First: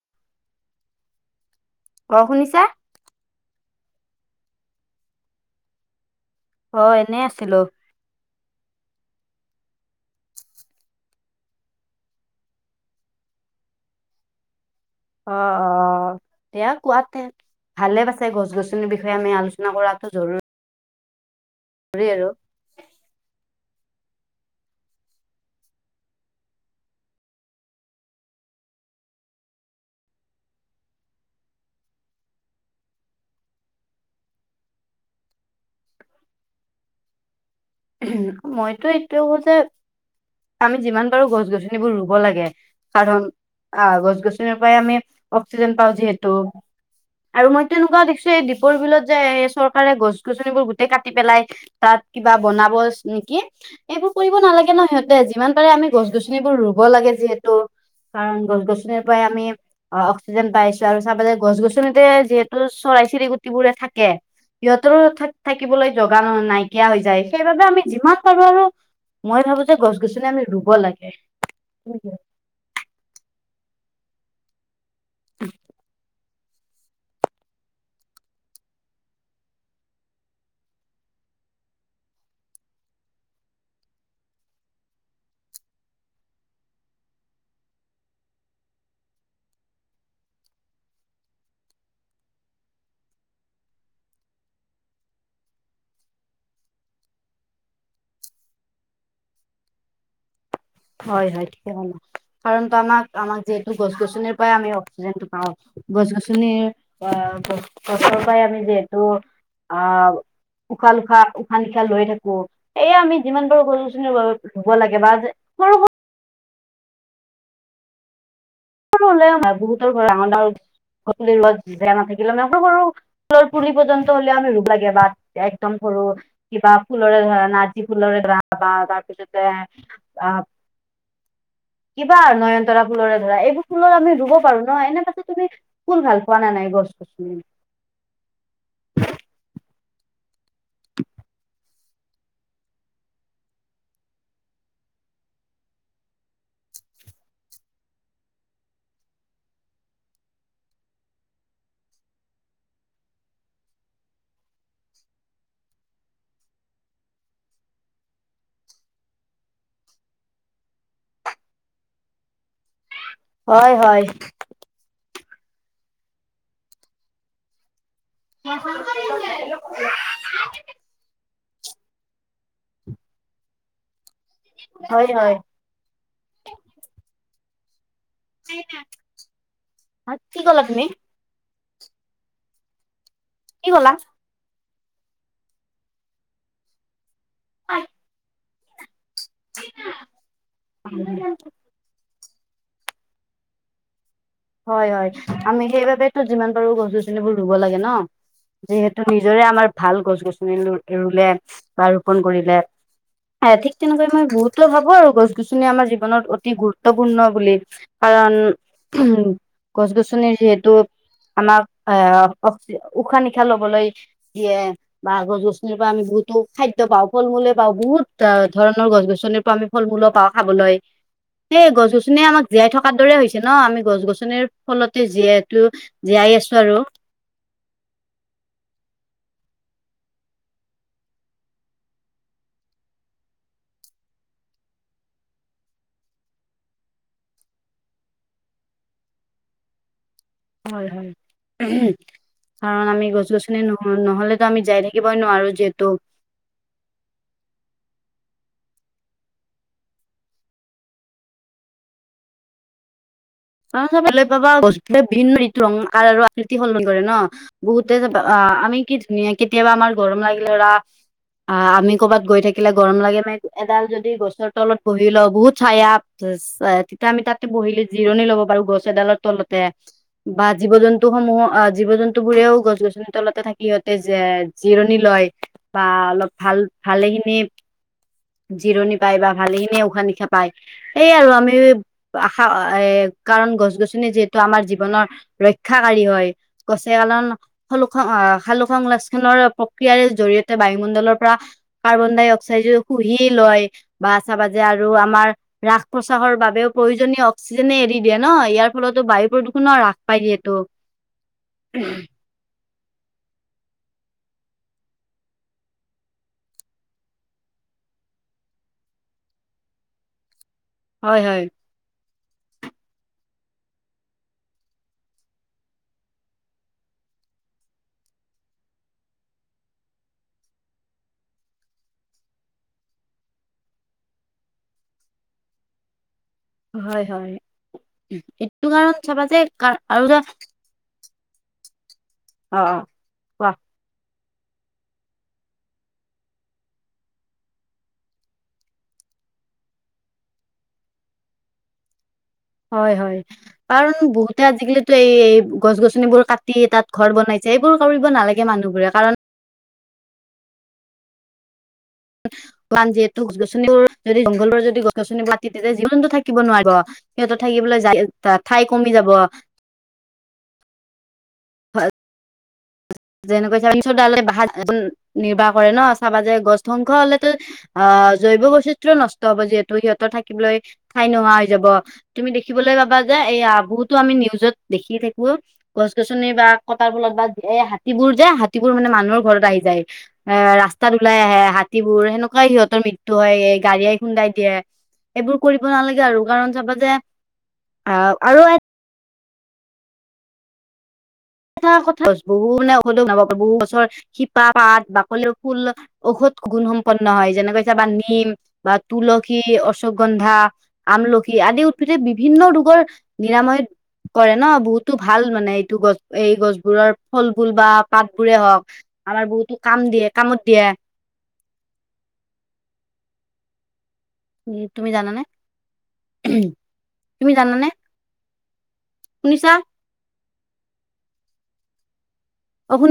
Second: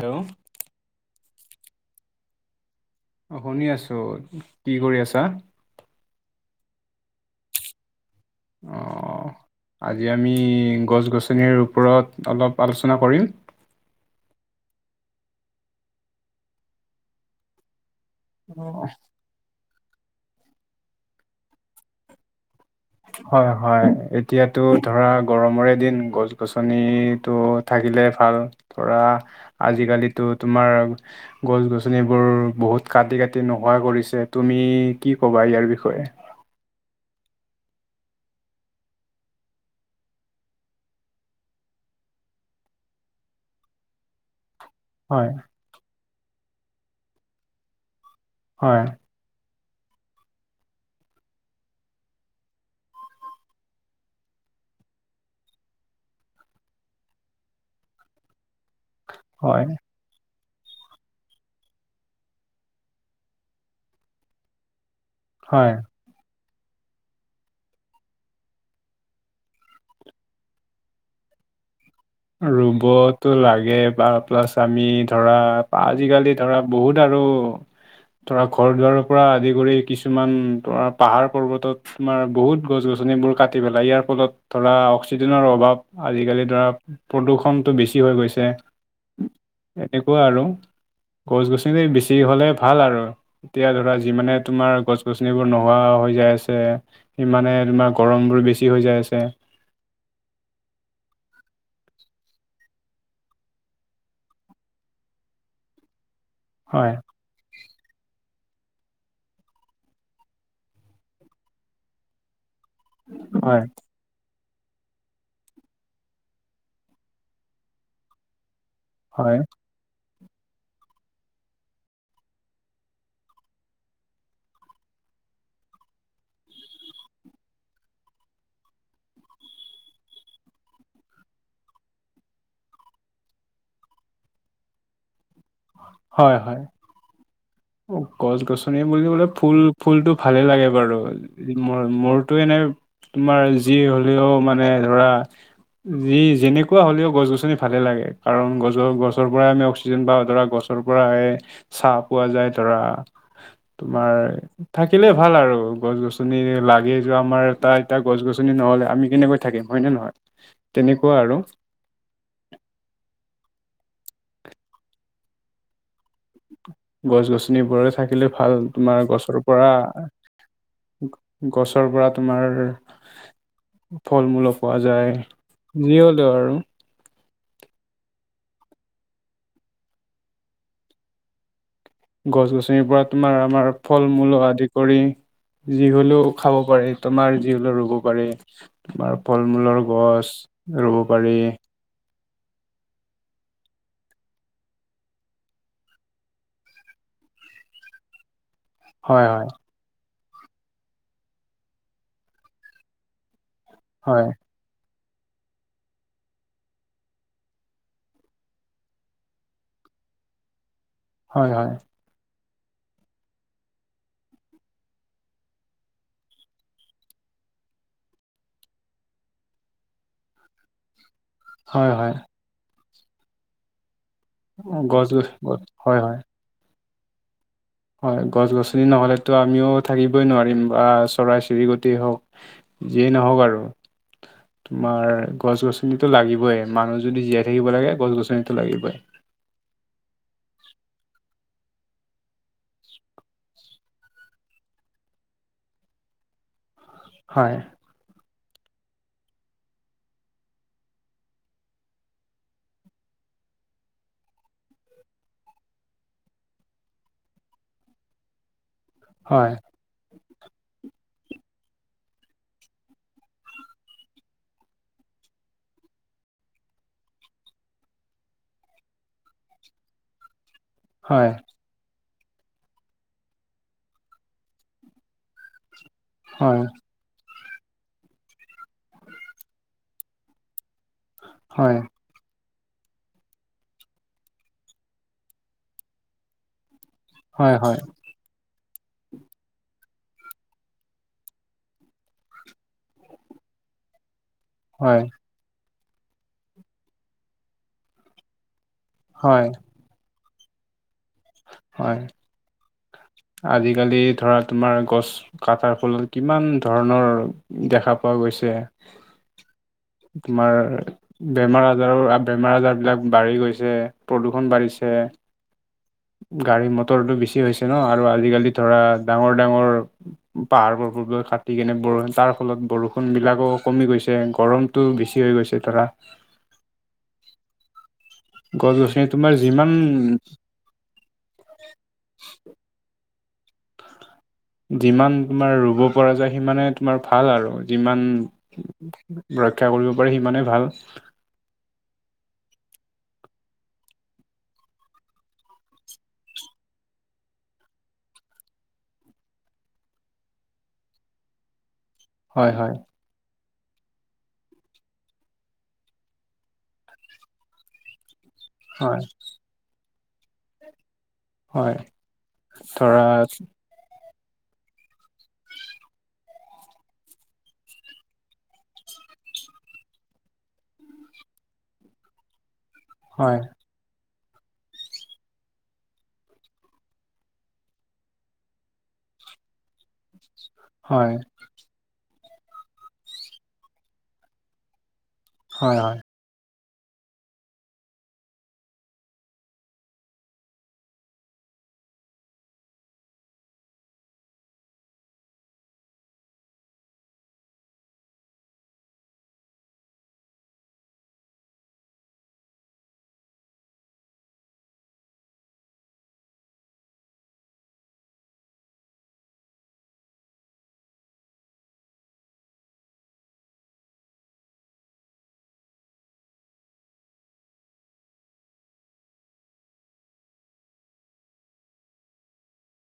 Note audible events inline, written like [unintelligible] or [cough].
Hello অ শুনিছা। অ শুনি আছো কি কৰি আছা? অ এনেই আছিলো। অ আজি আমি গছ গছনিৰ ওপৰত অলপ আলোচনা কৰিম। [inaudible] অ অ হেয়া কোৱাতে ভালে পছে গছ অ', গছনিৰ বিষয়ে আমি আলোচনা আলোচনা কৰাটো জৰুৰ ঘ আৰু হয় হয় এতিয়াতো ধৰা গৰমৰে দিন গছ গছনিটো থাকে দিলে ভাল ধৰা আজিকালিতো তোমাৰ গছ গছনিবোৰ বহুত। কাটি কাটি নোহোৱা কৰিছে তুমি কি কবা ইয়াৰ বিষয়ে। মইতো এইটোয়ে কও যে আমি যিমান পাৰো গছ গছনিবোৰ ৰুব লাগে, কাৰণ অ গছ গছ জনি পৰাই আমি হয় অক্সিজেন পাও যিহেতু আৰু মই তেনেকুৱাও দেখছো। দীপৰ হয় বিলত যে এই চৰকাৰে গছ গছনিবোৰ গোটেই কাটি পেলাই তাত কিবা। বনাব নেকি এইবোৰ কৰিব নালাগে ন সিহতে যিমান পাৰে আমি গছ গছনিবোৰ ৰুব লাগে যিহেতু। [unintelligible] কাৰণ গছ গছনিৰ পৰা আমি হয় অ অক্স যেন পাইছো আৰু চাবা যে গছ গছনিতে যিহেতু চৰাই চিৰিকুটিবোৰে থাকে সিহত। হয়। থাকিবলৈ যোগান নাইকিয়া হৈ যায়। সেইবাবে আমি যিমান পাৰো আৰু মই ভাবো যে গছ গছনি আমি ৰুব লাগে। ৰুবতো লাগে বা প্লাছ আমি ধৰা আজিকালিত, ধৰা বহুত আৰু। তৰা ঘৰ দুৱাৰৰ পৰা আদি কৰি কিছুমান তোৰা পাহাৰ পৰ্বতত তোমাৰ বহুত গছ গছনি। গছনিবোৰ কাটি পেলাই ইয়াৰ ফলত ধৰা অক্সিজেনৰ অভাৱ আজিকালি ধৰা। প্ৰদূষণটো বেছি হৈ গৈছে এনেকুৱা আৰু, গছ গছনি বেছি হলে ভাল আৰু এতিয়া ধৰা যিমানে তোমাৰ গছ গছনিবোৰ নোহোৱা। হৈ যায় আছে সিমানে তোমাৰ গৰমবোৰ বেছি হৈ যায় আছে। হয় হয় থিকেইে কাৰণো আমাক আমাক যিহেতু গছ গছনিৰ পৰা আমি অক্সিজেনটো পাওঁ। গছ গছনি হয় ফল চল। পাই আমি যিহেতু আহ উশাহ লুশাহ উশাহ নিশাহ লৈ থাকো। এই আমি যিমান হয় পাৰো গৰুছিৰ ধুব লাগে বা যে। হয় বহুতৰ ঘ জেয়া না থাকিলে মানে ঘৰ। ফুলৰ পুলি পৰ্যন্ত হ'লেও আমি ৰোগ লাগে বা একদম সৰু কিবা ফুলৰে ধৰা না যি ফুলৰে। বা তাৰপিছতে অ। [unintelligible] কিবা নয়নতৰা ফুলৰে ধৰা এইবোৰ ফুলৰ আমি ৰুব পাৰো ন এনে পাছত তুমি। ফুল ভাল হয় পোৱা নে হয় নাই গছ গছনি? গছ গছনি বুলিবলে ফুল। ফুলতটো ভালেই লাগে বাৰু ম মোৰটো এনেই, তোমাৰ যি হলেও মানে ধৰা। যি যেনেকুৱা হ'লেও গছ গছনি ভালে লাগে কাৰণ গছ গছৰ পৰাই আমি অক্সিজেন ধৰা গছ, ৰ পৰা চাহ পোৱা যায় তৰা তোমাৰ থাকিলে ভাল আৰু, গছ গছনি লাগে য আমাৰ এটা এয়া গছ গছনি নহলে আমি কেনেকৈ থাকিম হয় নে নহয়। তেনেকুৱা আৰু, হয় হয়। গছ গছনিবোৰে থাকিলে ভাল তোমাৰ গছৰ পৰা। গছৰ পৰা তোমাৰ। ফল মূলো পোৱা হয় যায় হয় যি হ'লেও আৰু, কি ক'লা তুমি। গছ গছনিৰ পৰা তোমাৰ কি আমাৰ ক'লা? ফল মূলো আদি। কৰি যি হলেও খাব পাৰে তোমাৰ যি হলেও ৰুব পাৰে। তোমাৰ ফল মূলৰ গছ ৰুব পাৰি। হয় হয় আমি সেইবাবেতো যিমান পাৰো গছ গছনিবোৰ ৰুব লাগে ন। যিহেতু হয় নিজৰে হয় আমাৰ ভাল গছ গছনি ৰুলে বা ৰোপন কৰিলে। ঠিক তেনেকৈ মই হয় বহুত লো ভাবো আৰু। গছ গছনি আমাৰ জীৱনত অতি গুৰুত্বপূৰ্ণ বুলি কাৰণ, উ গছ গছনিৰ যিহেতু হয় আমাক হয় আহ, অ্ উশাহ নিশাহ লবলৈ দিয়ে বা গছ গছনিৰ পৰা আমি বহুতো খাদ্য পাওঁ ফল মূল। লৱা পাওঁ বহুত ধৰণৰ গছ গছনিৰ পৰা আমি ফল মূলো পাওঁ খাবলৈ। সেই গছ হয় হয় গছনি আমাক জীয়াই থকাৰ দৰে হৈছে ন আমি গছ গছনি। মানে ফলতে গছ গছ জিহেতটো গছ হয় হয় জীয়াই আছো আৰু হয় গছ গছনি নহলেতো আমিও থাকিবই নোৱাৰিম বা চৰাই চিৰিকটেই হওক। যিয়েই নহওক আৰু, তোমাৰ গছ গছনিতো লাগিবই মানুহ যদি জীয়াই থাকিব লাগে গছ গছনিতটো লাগিবই। [unintelligible] হয় হয়। কাৰণ আমি গছ গছনি ন নহলেতো আমি যাই থাকিবই নোৱাৰো যিহেতু। হয়। অ চাবলে পাবা বস্তুএ ভিন্ন ঋতু ৰং কাৰ আৰু আৃতি সলন কৰে ন বহুতে যাবা অ আমি। কি ধুনীয়া হয় কেতিয়াবা আমাৰ ঘৰম লাগিলেৰা। আ আমি কৰ'বাত গৈ থাকিলে গৰম লাগেনে এডাল যদি গছৰ তলত বহি লওঁ বহুত চায়া ইচাত তেতিয়া মি তাতে বহিলে জিৰণি ল'ব বাৰু গছ‌ এডালৰ তলতে বা জীৱ জন্তু হয় সমূহ অ জীৱ জ ন্তু বোৰেও গছ গছনি তলতে থাকি সিহঁতে যে জিৰণি লয় বা অলপ ভাল হয় ভালেখিনি জিৰণি পায় বা ভালেখিনি উশাহ নিশাহ পায় এই আৰু আমি হয় আশা এ কাৰণ গছ গছনি যিহেতু আমাৰ জীৱনৰ ৰক্ষাকাৰী হয় গছে আলা ন হয় খালু খ অ খালো সংৰক্ষণৰ প্ৰক্ৰিয়াৰ জৰিয়তে বায়ুমণ্ডলৰ পৰা কাৰ্বন ডাই অক্সাইডো শুহি লয় বাছ চাবা যে আৰু হয় হয় আমাৰ ৰাস প্ৰসাসৰ বাবেও প্ৰয়োজনীয় অক্সিজেনে এৰি দিয়ে ন ইয়াৰ ফলতো বায়ু হয় প্ৰদূষণ হ্ৰাস পাই যিহেতো হয় আজিকালি ধৰা তোমাৰ গছ কটাৰ ফলত কিমান ধৰণৰ দেখা পোৱা গৈছে তোমাৰ হয় হয় বেমাৰ আজাৰৰ আপ বেমাৰ আজাৰবিলাক বাঢ়ি গৈছে প্ৰদূষণ বাঢ়িছে গাড়ী মটৰটো বেছি হৈছে ন আৰু আজিকালি ধৰা ডাঙৰ ডাঙৰ পাহাৰ পৰ্ব কাটি কেনে বৰ তাৰ ফলত বৰষুণবিলাকো কমি গৈছে গৰমটো বেছি হৈ গৈছে ধৰা হয় হয় এইটো গছ কাৰণ গছনি চাবা তোমাৰ যে যিমান কাৰ [unintelligible] অ অ কোৱা যিমান তোমাৰ ৰুব পৰা যায় সিমানে তোমাৰ ভাল আৰু যিমান ৰক্ষা কৰিব পাৰি সিমানেই ভাল হয় হয় কাৰণ বহুতে আজিকলিতো এই গছ গছনিবোৰ কাটি তাত ঘৰ বনাই সেইবোৰ কৰিব নালাগে মানুহবোৰে কাৰণ হয় হয় মান যিহেতু গছননি যদি জংঘলৰ যদি গছ গছনি পাতি তেতিয়া জীৱ জন্তু থাকিব নোৱাৰিব সিহঁত থাকিবলৈ যায় তা ঠাই কমি হয় যাব হয় ধৰা যেনে ডালে বা হাত নিৰ্বাহ কৰে ন চাবা যায় গছ ধ্বংস হলেতো অ জৈৱ বৈচিত্যও নষ্ট যিহেতু সিহঁতৰ থাকিবলৈ ঠাই নোহোৱা হৈ যাব তুমি দেখিবলৈ পাবা যে হয় এইয়া বহুতো আমি যত দেখি থাকো গছ গছনি বা কটাৰ ফলত যিবোৰ যে হাতীবোৰ মানে মানুহৰ ঘৰত আহি যায় এ ৰাস্তাত হয় ওলাই আহে হাতীবোৰ সেনো কাই সিহঁতৰ মৃত্য হয় এই গাড়িয়াই খুন্দাই দিয়ে এইবোৰ কৰিব হয় হয় নালাগে আৰু কাৰণ চাবা যে আও আৰু এটা কথা বহুত মানে ঔষধ বনাব পাৰে বহুত গছৰ শিপা পাত বাকলিও ফুল ঔষধ গুণ সম্পন্ন হয় যেনেকৈ হৈছে আমাৰ নিম বা তুলসী অশোকগন্ধা আমলখি আদি উদ্ভিদে বিভিন্ন ৰোগৰ নিৰাময় কৰে ন বহুতো ভাল মানে এইটো গছ এই গছবোৰৰ ফলফুল বা পাত বোৰে হওক আমাৰ বহুতো কাম দিয়ে কামত দিয়ে [inaudible] উ তুমি জানানে তুমি জানানে শুনিছা অসোনি